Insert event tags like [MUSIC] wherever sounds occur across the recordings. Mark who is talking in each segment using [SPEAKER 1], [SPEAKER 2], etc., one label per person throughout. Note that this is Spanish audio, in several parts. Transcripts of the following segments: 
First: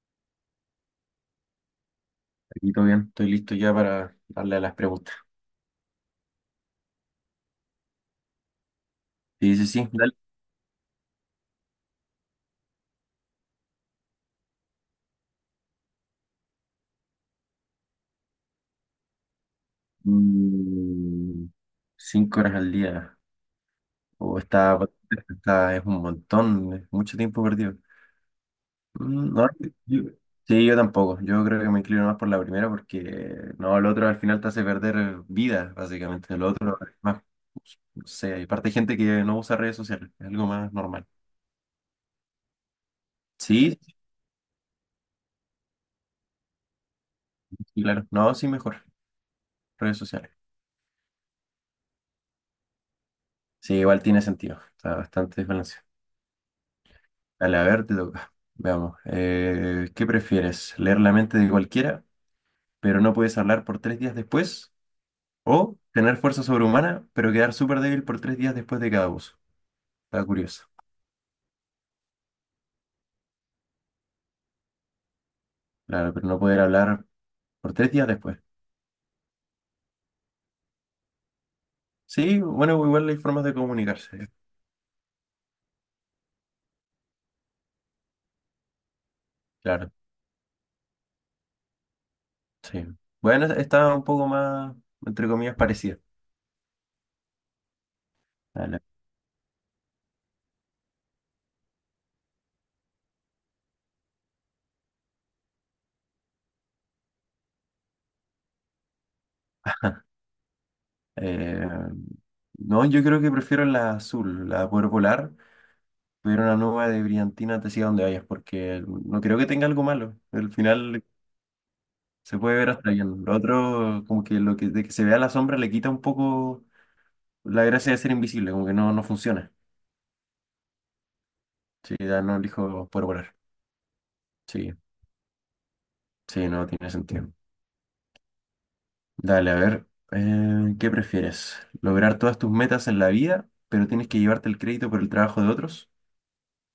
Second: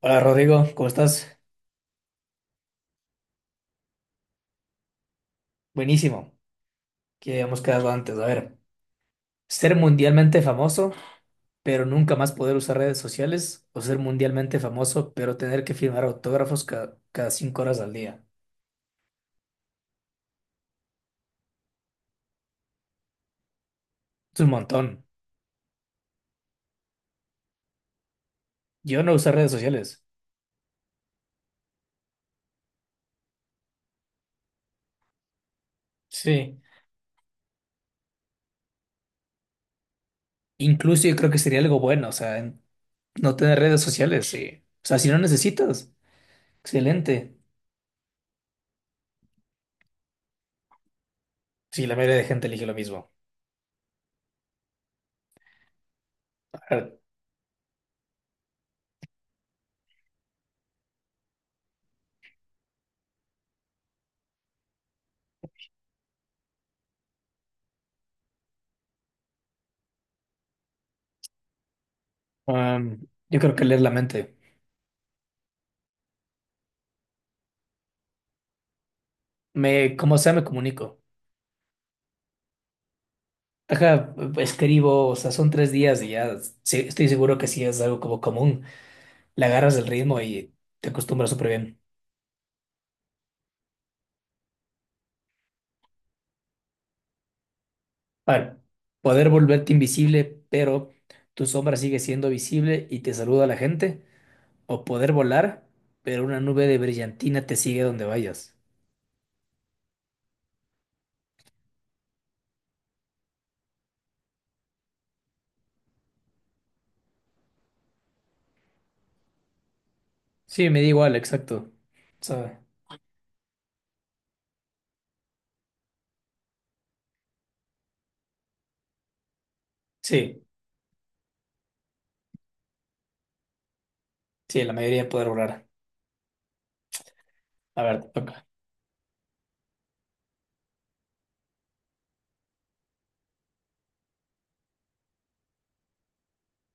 [SPEAKER 1] Hola Rodrigo, ¿cómo estás?
[SPEAKER 2] Aquí todo bien, estoy listo ya para darle a las preguntas.
[SPEAKER 1] Buenísimo, que habíamos quedado antes. A ver,
[SPEAKER 2] Sí, sí,
[SPEAKER 1] ser
[SPEAKER 2] sí, dale.
[SPEAKER 1] mundialmente famoso, pero nunca más poder usar redes sociales, o ser mundialmente famoso, pero tener que firmar autógrafos cada 5 horas al día.
[SPEAKER 2] Mm, cinco horas al día.
[SPEAKER 1] Es
[SPEAKER 2] O
[SPEAKER 1] un
[SPEAKER 2] está,
[SPEAKER 1] montón.
[SPEAKER 2] es un montón, es mucho tiempo perdido.
[SPEAKER 1] Yo no uso
[SPEAKER 2] Mm, no,
[SPEAKER 1] redes sociales.
[SPEAKER 2] yo- sí, yo tampoco. Yo creo que me inclino más por la primera porque no, el otro al final te hace perder vida, básicamente. El
[SPEAKER 1] Sí.
[SPEAKER 2] otro es más, no sé, y aparte hay gente que no usa redes sociales, es algo más
[SPEAKER 1] Incluso
[SPEAKER 2] normal.
[SPEAKER 1] yo creo que sería algo bueno, o sea, no tener
[SPEAKER 2] Sí,
[SPEAKER 1] redes
[SPEAKER 2] sí,
[SPEAKER 1] sociales, sí. O sea, si no necesitas, excelente.
[SPEAKER 2] sí, claro. No, sí, mejor. Redes sociales.
[SPEAKER 1] Sí, la mayoría de gente elige lo mismo.
[SPEAKER 2] Sí, igual tiene sentido. Está bastante desbalanceado.
[SPEAKER 1] A ver,
[SPEAKER 2] Dale, a ver, te toca. Veamos. ¿Qué prefieres? ¿Leer la mente de cualquiera, pero no puedes hablar por tres días después? ¿O tener fuerza sobrehumana, pero quedar súper débil por tres días después de cada uso? Está curioso.
[SPEAKER 1] um, yo creo que leer la mente.
[SPEAKER 2] Claro, pero no poder hablar por tres días después.
[SPEAKER 1] Como sea, me comunico.
[SPEAKER 2] Sí, bueno, igual hay formas de
[SPEAKER 1] Ajá,
[SPEAKER 2] comunicarse.
[SPEAKER 1] escribo, o sea, son 3 días y ya sí, estoy seguro que sí es algo como común. Le agarras el
[SPEAKER 2] Claro,
[SPEAKER 1] ritmo y te acostumbras súper bien.
[SPEAKER 2] sí. Bueno, está un poco más, entre comillas, parecida.
[SPEAKER 1] Para
[SPEAKER 2] Dale.
[SPEAKER 1] poder volverte invisible, pero tu sombra sigue siendo visible y te saluda a la gente. O poder volar, pero una nube de brillantina te sigue donde vayas.
[SPEAKER 2] Eh, no, yo creo que prefiero la azul, la de poder volar, tuviera una nube de brillantina te siga donde vayas, porque no creo que tenga algo malo. Al
[SPEAKER 1] Sí, me da
[SPEAKER 2] final
[SPEAKER 1] igual, exacto. O
[SPEAKER 2] se puede
[SPEAKER 1] sea,
[SPEAKER 2] ver hasta bien. Lo otro, como que lo que, de que se vea la sombra le quita un poco la gracia de ser invisible, como que no, no funciona.
[SPEAKER 1] sí,
[SPEAKER 2] Sí, ya no elijo por volar.
[SPEAKER 1] sí, la
[SPEAKER 2] Sí,
[SPEAKER 1] mayoría poder volar.
[SPEAKER 2] sí, no tiene sentido.
[SPEAKER 1] A ver, te toca.
[SPEAKER 2] Dale, a ver, ¿qué prefieres? ¿Lograr todas tus metas en la vida, pero tienes que llevarte el crédito por el trabajo de otros?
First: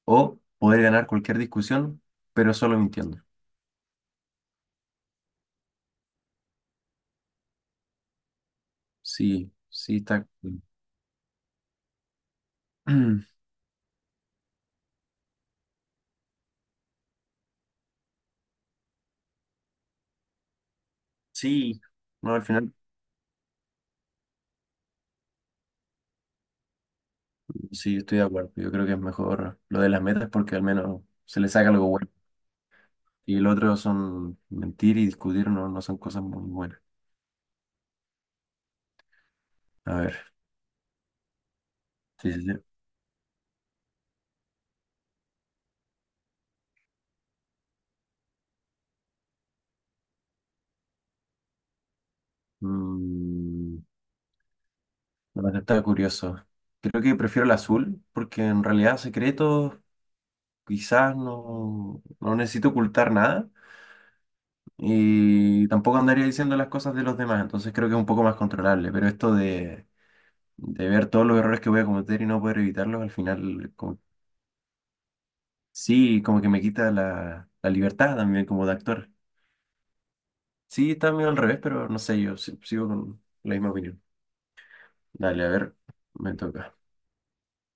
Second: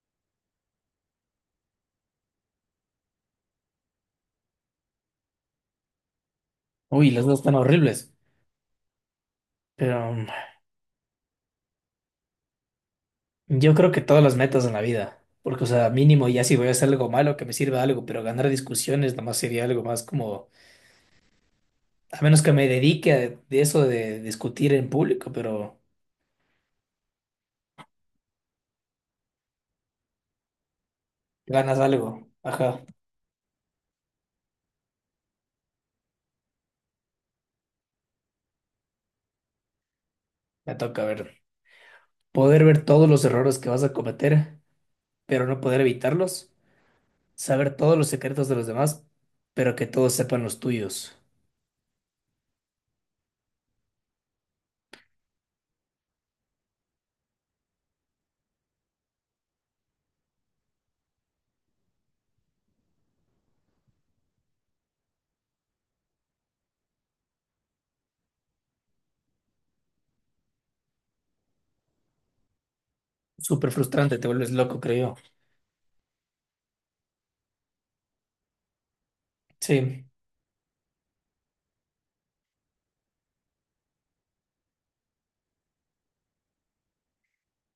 [SPEAKER 2] ¿O poder ganar cualquier discusión, pero solo mintiendo?
[SPEAKER 1] Uy, las dos están horribles.
[SPEAKER 2] Sí, sí,
[SPEAKER 1] Pero
[SPEAKER 2] está. [CLEARS THROAT]
[SPEAKER 1] yo creo que todas las metas en la vida, porque, o sea, mínimo ya si voy a hacer algo malo, que me sirva algo, pero ganar discusiones nomás sería algo más como,
[SPEAKER 2] Sí,
[SPEAKER 1] a
[SPEAKER 2] no,
[SPEAKER 1] menos
[SPEAKER 2] al
[SPEAKER 1] que me
[SPEAKER 2] final.
[SPEAKER 1] dedique a de eso de discutir en público, pero
[SPEAKER 2] Sí, estoy de acuerdo. Yo creo que es mejor lo de las metas porque al menos se le saca
[SPEAKER 1] ganas
[SPEAKER 2] algo bueno.
[SPEAKER 1] algo. Ajá,
[SPEAKER 2] Y el otro son mentir y discutir, no, no son cosas muy buenas. A ver,
[SPEAKER 1] me toca ver.
[SPEAKER 2] sí, sí,
[SPEAKER 1] Poder
[SPEAKER 2] sí.
[SPEAKER 1] ver todos los errores que vas a cometer, pero no poder evitarlos. Saber todos los secretos de los demás, pero que todos sepan los tuyos.
[SPEAKER 2] Mm, bueno, está curioso. Creo que prefiero el azul porque en realidad secretos quizás no, no necesito ocultar nada y tampoco andaría diciendo las cosas de los demás, entonces creo que es un poco más controlable. Pero esto de ver todos los errores que voy a cometer y no poder evitarlos, al
[SPEAKER 1] Súper
[SPEAKER 2] final como.
[SPEAKER 1] frustrante, te vuelves loco, creo yo.
[SPEAKER 2] Sí, como que me quita la libertad también como de actor.
[SPEAKER 1] Sí,
[SPEAKER 2] Sí, está medio al revés, pero no sé, yo si- sigo con la misma opinión. Dale, a ver, me toca.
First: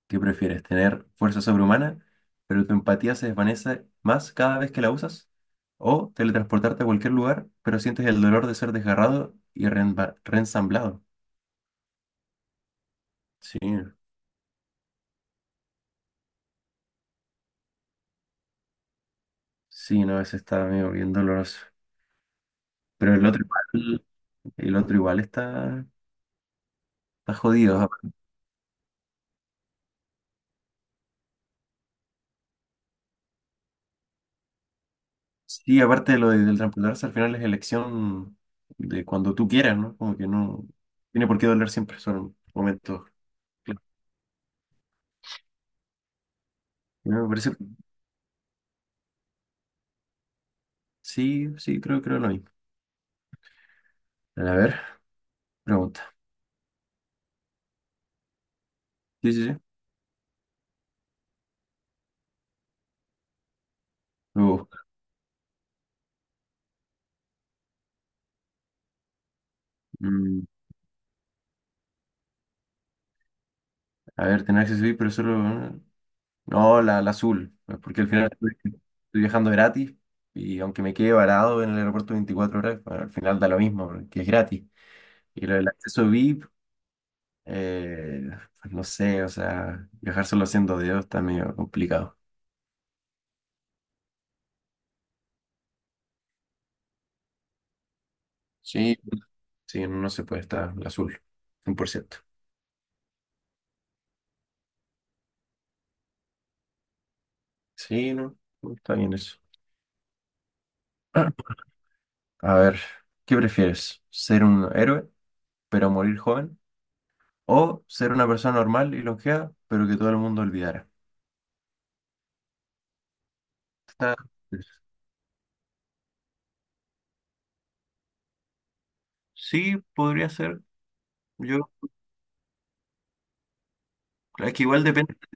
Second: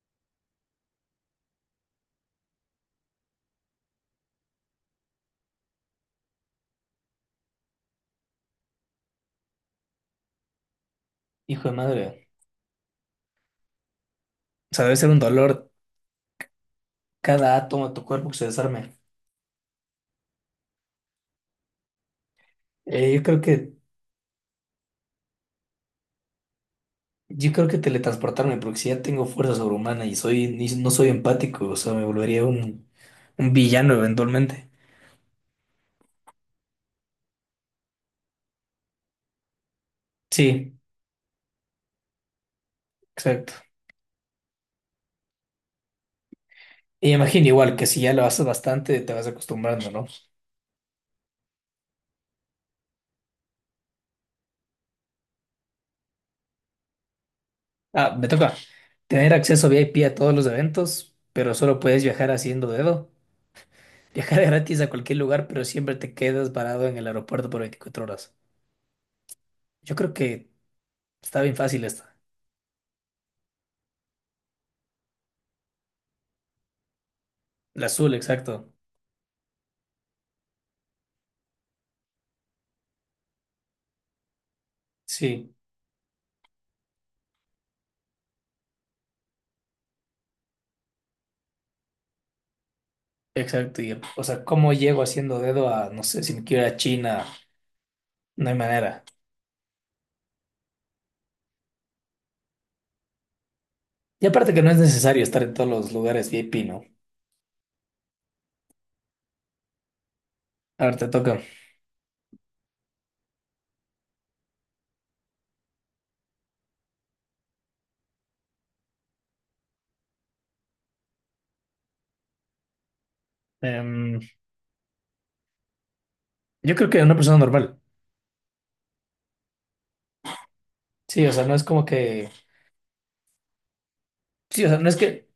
[SPEAKER 2] ¿Qué prefieres? ¿Tener fuerza sobrehumana, pero tu empatía se desvanece más cada vez que la usas? ¿O teletransportarte a cualquier lugar, pero sientes el dolor de ser desgarrado y reensamblado?
[SPEAKER 1] hijo de madre.
[SPEAKER 2] Sí,
[SPEAKER 1] O sea, debe ser un dolor cada átomo de tu cuerpo que se desarme.
[SPEAKER 2] sí, no, ese está medio bien doloroso.
[SPEAKER 1] Eh,
[SPEAKER 2] Pero
[SPEAKER 1] yo creo que
[SPEAKER 2] el otro igual está, está
[SPEAKER 1] Yo creo que
[SPEAKER 2] jodido.
[SPEAKER 1] teletransportarme, porque si ya tengo fuerza sobrehumana y soy, no soy empático, o sea, me volvería un villano eventualmente.
[SPEAKER 2] Sí, aparte del reemplazo, al final es elección de cuando tú quieras, ¿no? Como que no
[SPEAKER 1] Sí,
[SPEAKER 2] tiene por qué doler siempre, son momentos.
[SPEAKER 1] exacto.
[SPEAKER 2] Clave.
[SPEAKER 1] Y
[SPEAKER 2] Me
[SPEAKER 1] imagino
[SPEAKER 2] parece,
[SPEAKER 1] igual que si ya lo haces bastante, te vas acostumbrando, ¿no?
[SPEAKER 2] sí, sí, creo, creo lo mismo. A ver, pregunta.
[SPEAKER 1] Ah, me toca
[SPEAKER 2] Sí,
[SPEAKER 1] tener
[SPEAKER 2] sí, sí.
[SPEAKER 1] acceso VIP a todos los eventos, pero solo puedes viajar haciendo dedo. Viajar [LAUGHS]
[SPEAKER 2] Luego,
[SPEAKER 1] gratis a cualquier lugar, pero siempre te quedas parado en el aeropuerto por 24 horas. Yo creo
[SPEAKER 2] mm,
[SPEAKER 1] que está bien fácil esta.
[SPEAKER 2] a ver, tener acceso VIP, pero solo. No, la azul, pues,
[SPEAKER 1] La
[SPEAKER 2] porque al
[SPEAKER 1] azul,
[SPEAKER 2] final estoy
[SPEAKER 1] exacto.
[SPEAKER 2] estoy viajando gratis y aunque me quede varado en el aeropuerto 24 horas, bueno, al final da lo mismo, porque es gratis. Y
[SPEAKER 1] Sí.
[SPEAKER 2] lo del acceso VIP. Eh, pues no sé, o sea, viajar solo siendo Dios está medio complicado.
[SPEAKER 1] Exacto, y, o sea, ¿cómo llego haciendo dedo a, no sé, si me quiero ir a China? No hay
[SPEAKER 2] Sí,
[SPEAKER 1] manera.
[SPEAKER 2] sí, no se puede estar al azul, cien por ciento.
[SPEAKER 1] Y aparte que no es necesario estar en todos los lugares VIP, ¿no?
[SPEAKER 2] Sí, no, no, está bien eso.
[SPEAKER 1] A ver, te toca.
[SPEAKER 2] [CLEARS THROAT] A ver, ¿qué prefieres? ¿Ser un héroe, pero morir joven? ¿O ser una persona normal y longeva, pero que todo el mundo olvidara? Está-
[SPEAKER 1] Em, yo creo que una persona normal.
[SPEAKER 2] Sí, podría ser.
[SPEAKER 1] Sí, o sea, no es
[SPEAKER 2] Yo,
[SPEAKER 1] como que...
[SPEAKER 2] es que
[SPEAKER 1] Sí, o sea,
[SPEAKER 2] igual
[SPEAKER 1] no es
[SPEAKER 2] depende,
[SPEAKER 1] que...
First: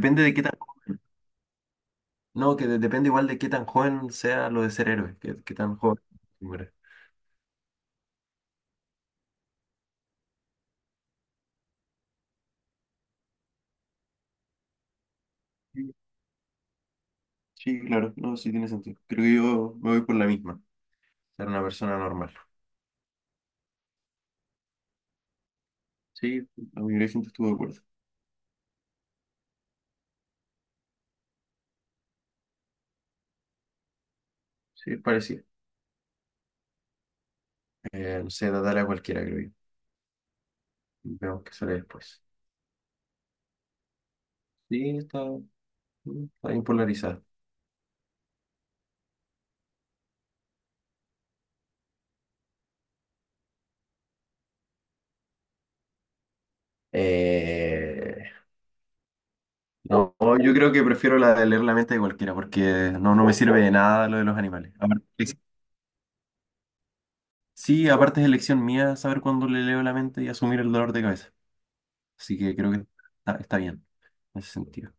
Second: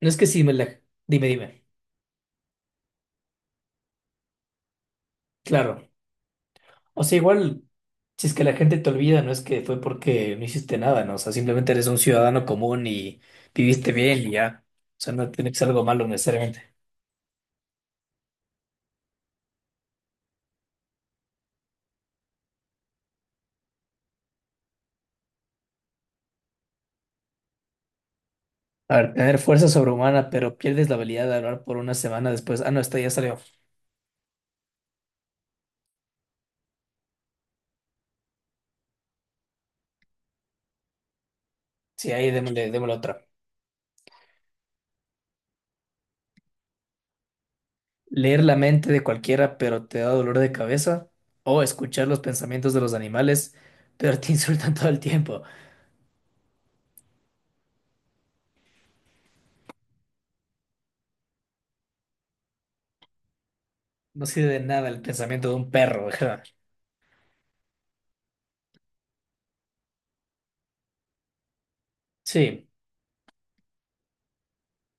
[SPEAKER 1] No es que
[SPEAKER 2] de qué
[SPEAKER 1] sí me
[SPEAKER 2] tan,
[SPEAKER 1] la... Dime, dime.
[SPEAKER 2] no, que depende igual de qué tan joven sea lo de ser héroe, que, qué tan
[SPEAKER 1] Claro.
[SPEAKER 2] joven muera.
[SPEAKER 1] O sea, igual, si es que la gente te olvida, no es que fue porque no hiciste nada, ¿no? O sea, simplemente eres un ciudadano común y viviste bien y ya. O sea, no tiene que ser algo malo necesariamente.
[SPEAKER 2] Sí, claro, no, sí tiene sentido. Creo que yo me voy por la misma, ser una persona normal. Sí, la mayoría de gente estuvo de acuerdo.
[SPEAKER 1] A ver, tener fuerza sobrehumana, pero pierdes la habilidad de hablar por una semana después. Ah, no, esta ya salió.
[SPEAKER 2] Sí, es parecido. No sé, tratar a cualquiera, creo yo. Vemos qué sale
[SPEAKER 1] Sí,
[SPEAKER 2] después.
[SPEAKER 1] ahí démosle otra.
[SPEAKER 2] Sí, está, está bien polarizada.
[SPEAKER 1] Leer la mente de cualquiera, pero te da dolor de cabeza. O escuchar los pensamientos de los animales, pero te [LAUGHS] insultan todo el tiempo.
[SPEAKER 2] Eh, no, yo creo que prefiero la de leer la mente de cualquiera, porque no, no me sirve de nada lo de
[SPEAKER 1] No
[SPEAKER 2] los
[SPEAKER 1] sirve de
[SPEAKER 2] animales.
[SPEAKER 1] nada el pensamiento de un perro. Ajá.
[SPEAKER 2] Sí, aparte es elección mía saber cuándo le leo la mente y asumir el dolor de cabeza. Así que
[SPEAKER 1] Sí.
[SPEAKER 2] creo que está, está bien en ese sentido.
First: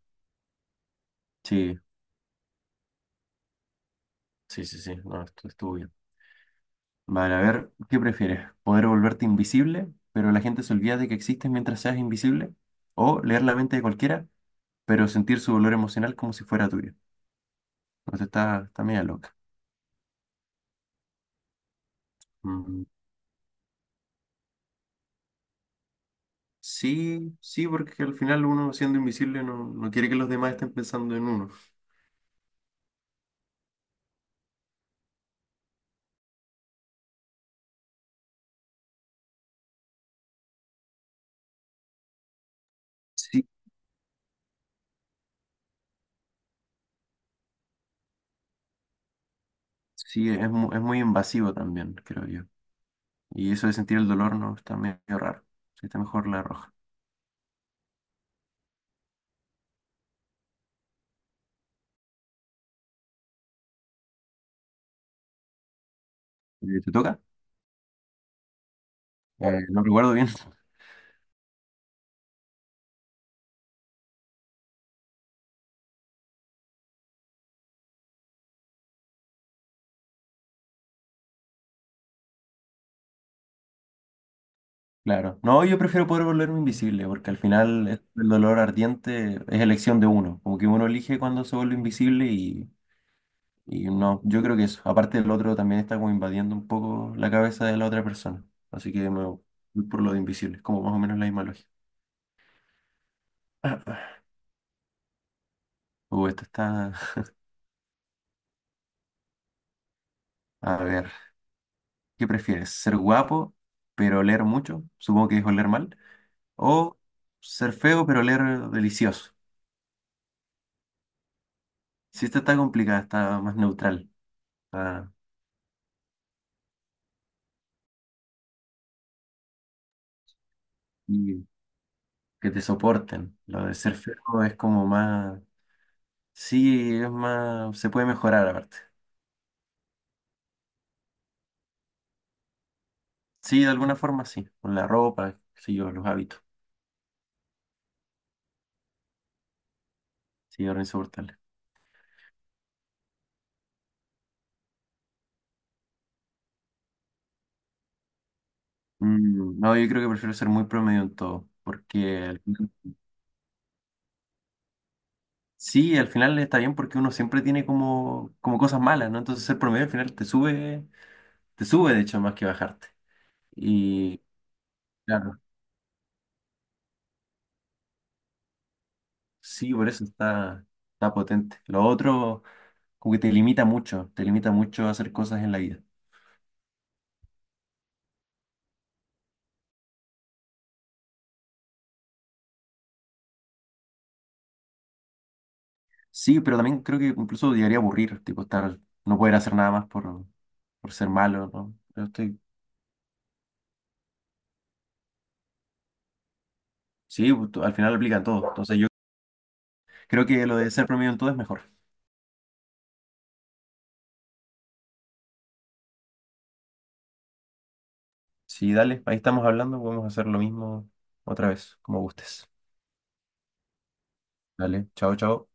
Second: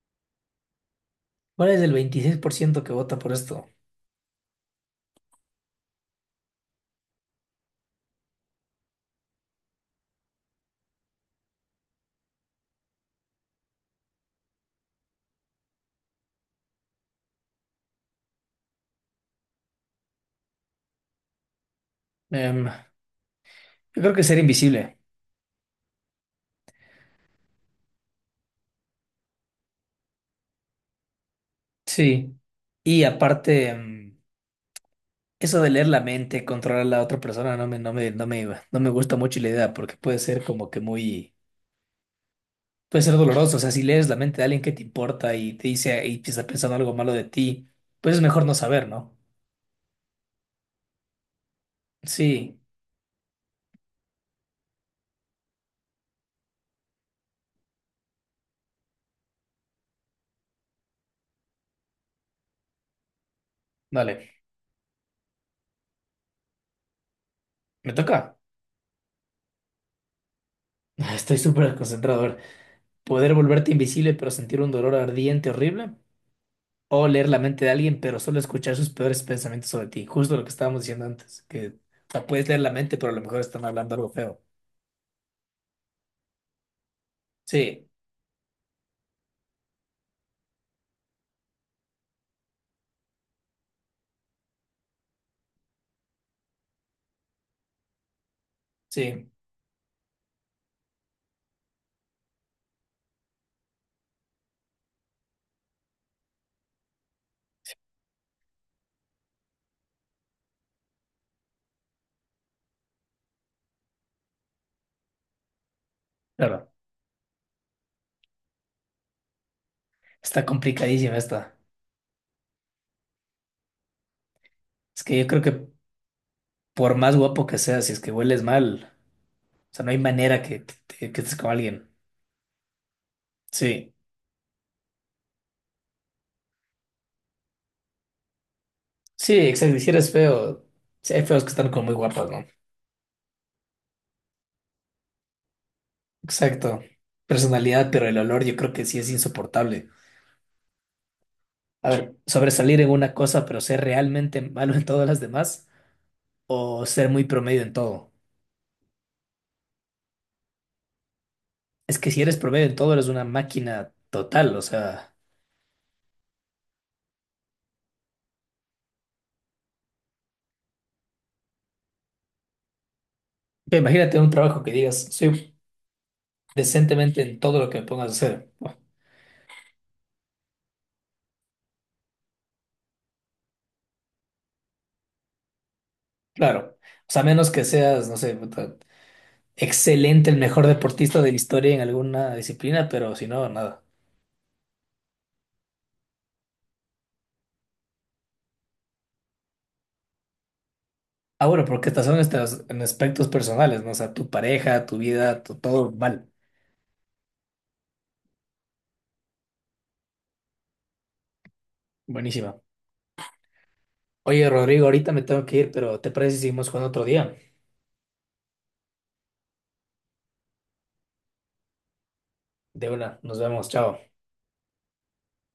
[SPEAKER 1] ¿Cuál
[SPEAKER 2] Sí,
[SPEAKER 1] es el 26% que vota por esto?
[SPEAKER 2] sí, sí, sí, no, esto estuvo bien. Vale, a ver, ¿qué prefieres? ¿Poder volverte invisible, pero la gente se olvida de que existes mientras seas invisible? ¿O leer la mente de cualquiera, pero sentir su dolor emocional como si fuera tuyo? Entonces está, está media loca.
[SPEAKER 1] Yo
[SPEAKER 2] Mm,
[SPEAKER 1] creo que ser invisible.
[SPEAKER 2] sí, sí, porque al final uno siendo invisible no, no quiere que los demás estén pensando en uno.
[SPEAKER 1] Sí. Y aparte, eso de leer la mente, controlar a la otra persona, no me gusta mucho la idea porque puede ser como que muy, puede ser
[SPEAKER 2] Sí,
[SPEAKER 1] doloroso. O sea, si lees la mente de alguien que te importa y te dice y te está pensando algo malo de ti, pues es mejor no saber, ¿no?
[SPEAKER 2] sí, es, es muy invasivo también, creo yo.
[SPEAKER 1] Sí,
[SPEAKER 2] Y eso de sentir el dolor no está medio raro. Sí, está mejor la roja.
[SPEAKER 1] dale,
[SPEAKER 2] ¿Te toca?
[SPEAKER 1] me toca.
[SPEAKER 2] No recuerdo bien.
[SPEAKER 1] [LAUGHS] Estoy súper concentrado. A ver, poder volverte invisible pero sentir un dolor ardiente, horrible. O leer la mente de alguien pero solo escuchar sus peores pensamientos sobre ti. Justo lo que estábamos diciendo antes, que o sea, puedes leer la mente pero a lo mejor están hablando algo feo.
[SPEAKER 2] Claro. No, yo prefiero poder volverme invisible, porque al
[SPEAKER 1] Sí,
[SPEAKER 2] final el dolor ardiente es elección de uno. Como que uno elige cuando se vuelve invisible y no, yo creo que eso. Aparte el otro también está como invadiendo un poco la cabeza de la otra persona. Así que me
[SPEAKER 1] sí.
[SPEAKER 2] voy por lo de invisible, es como más o menos la misma lógica. [LAUGHS] Esto está... A ver, ¿qué prefieres? ¿Ser guapo, pero oler mucho? Supongo que es oler mal.
[SPEAKER 1] Claro.
[SPEAKER 2] ¿O ser feo, pero oler delicioso?
[SPEAKER 1] Está complicadísima esta.
[SPEAKER 2] Si esta está complicada, está más neutral.
[SPEAKER 1] Es
[SPEAKER 2] Está-
[SPEAKER 1] que yo creo que por más guapo que seas, si es que hueles mal, o sea, no hay manera que estés con alguien.
[SPEAKER 2] que te soporten. Lo de
[SPEAKER 1] Sí,
[SPEAKER 2] ser feo es como más, sí, es más, se puede mejorar aparte.
[SPEAKER 1] sí, exacto. Y si eres feo, sí, hay feos que están como muy guapos, ¿no?
[SPEAKER 2] Sí, de alguna forma sí, con la ropa, sí, yo, los hábitos,
[SPEAKER 1] Exacto. Personalidad, pero el olor yo creo que sí es insoportable.
[SPEAKER 2] sí, ahora insoportable.
[SPEAKER 1] A ver, sobresalir en una cosa, pero ser realmente malo en todas las demás, o ser muy promedio en todo.
[SPEAKER 2] Mm, no, yo creo que prefiero ser muy promedio en todo,
[SPEAKER 1] Es que
[SPEAKER 2] porque
[SPEAKER 1] si eres promedio en todo, eres una máquina total, o sea,
[SPEAKER 2] sí, al final está bien porque uno siempre tiene como, como cosas malas, ¿no? Entonces ser promedio al final te sube de hecho más que bajarte.
[SPEAKER 1] ve, imagínate
[SPEAKER 2] Y
[SPEAKER 1] un trabajo que digas,
[SPEAKER 2] claro,
[SPEAKER 1] soy decentemente en todo lo que me pongas a hacer.
[SPEAKER 2] sí, por eso está, está potente. Lo otro, como que te limita mucho a hacer cosas en la vida.
[SPEAKER 1] Claro, o sea, a menos que seas, no sé, puta, excelente, el mejor deportista de la historia en alguna disciplina, pero si no, nada.
[SPEAKER 2] Sí, pero también creo que incluso llegaría a aburrir, tipo estar, no poder hacer nada más por ser
[SPEAKER 1] Ah,
[SPEAKER 2] malo,
[SPEAKER 1] bueno,
[SPEAKER 2] ¿no?
[SPEAKER 1] porque
[SPEAKER 2] Yo
[SPEAKER 1] estas son
[SPEAKER 2] estoy,
[SPEAKER 1] estas en aspectos personales, ¿no? O sea, tu pareja, tu vida, todo mal.
[SPEAKER 2] sí, pues, al final lo aplican todo. Entonces yo creo que lo de ser promedio en todo es mejor.
[SPEAKER 1] Buenísima. Oye, Rodrigo, ahorita me tengo que ir, pero ¿te parece si seguimos jugando otro día?
[SPEAKER 2] Sí, dale, ahí estamos hablando, podemos hacer lo mismo otra vez, como gustes.
[SPEAKER 1] De una, nos vemos, chao.
[SPEAKER 2] Dale, chao, chao.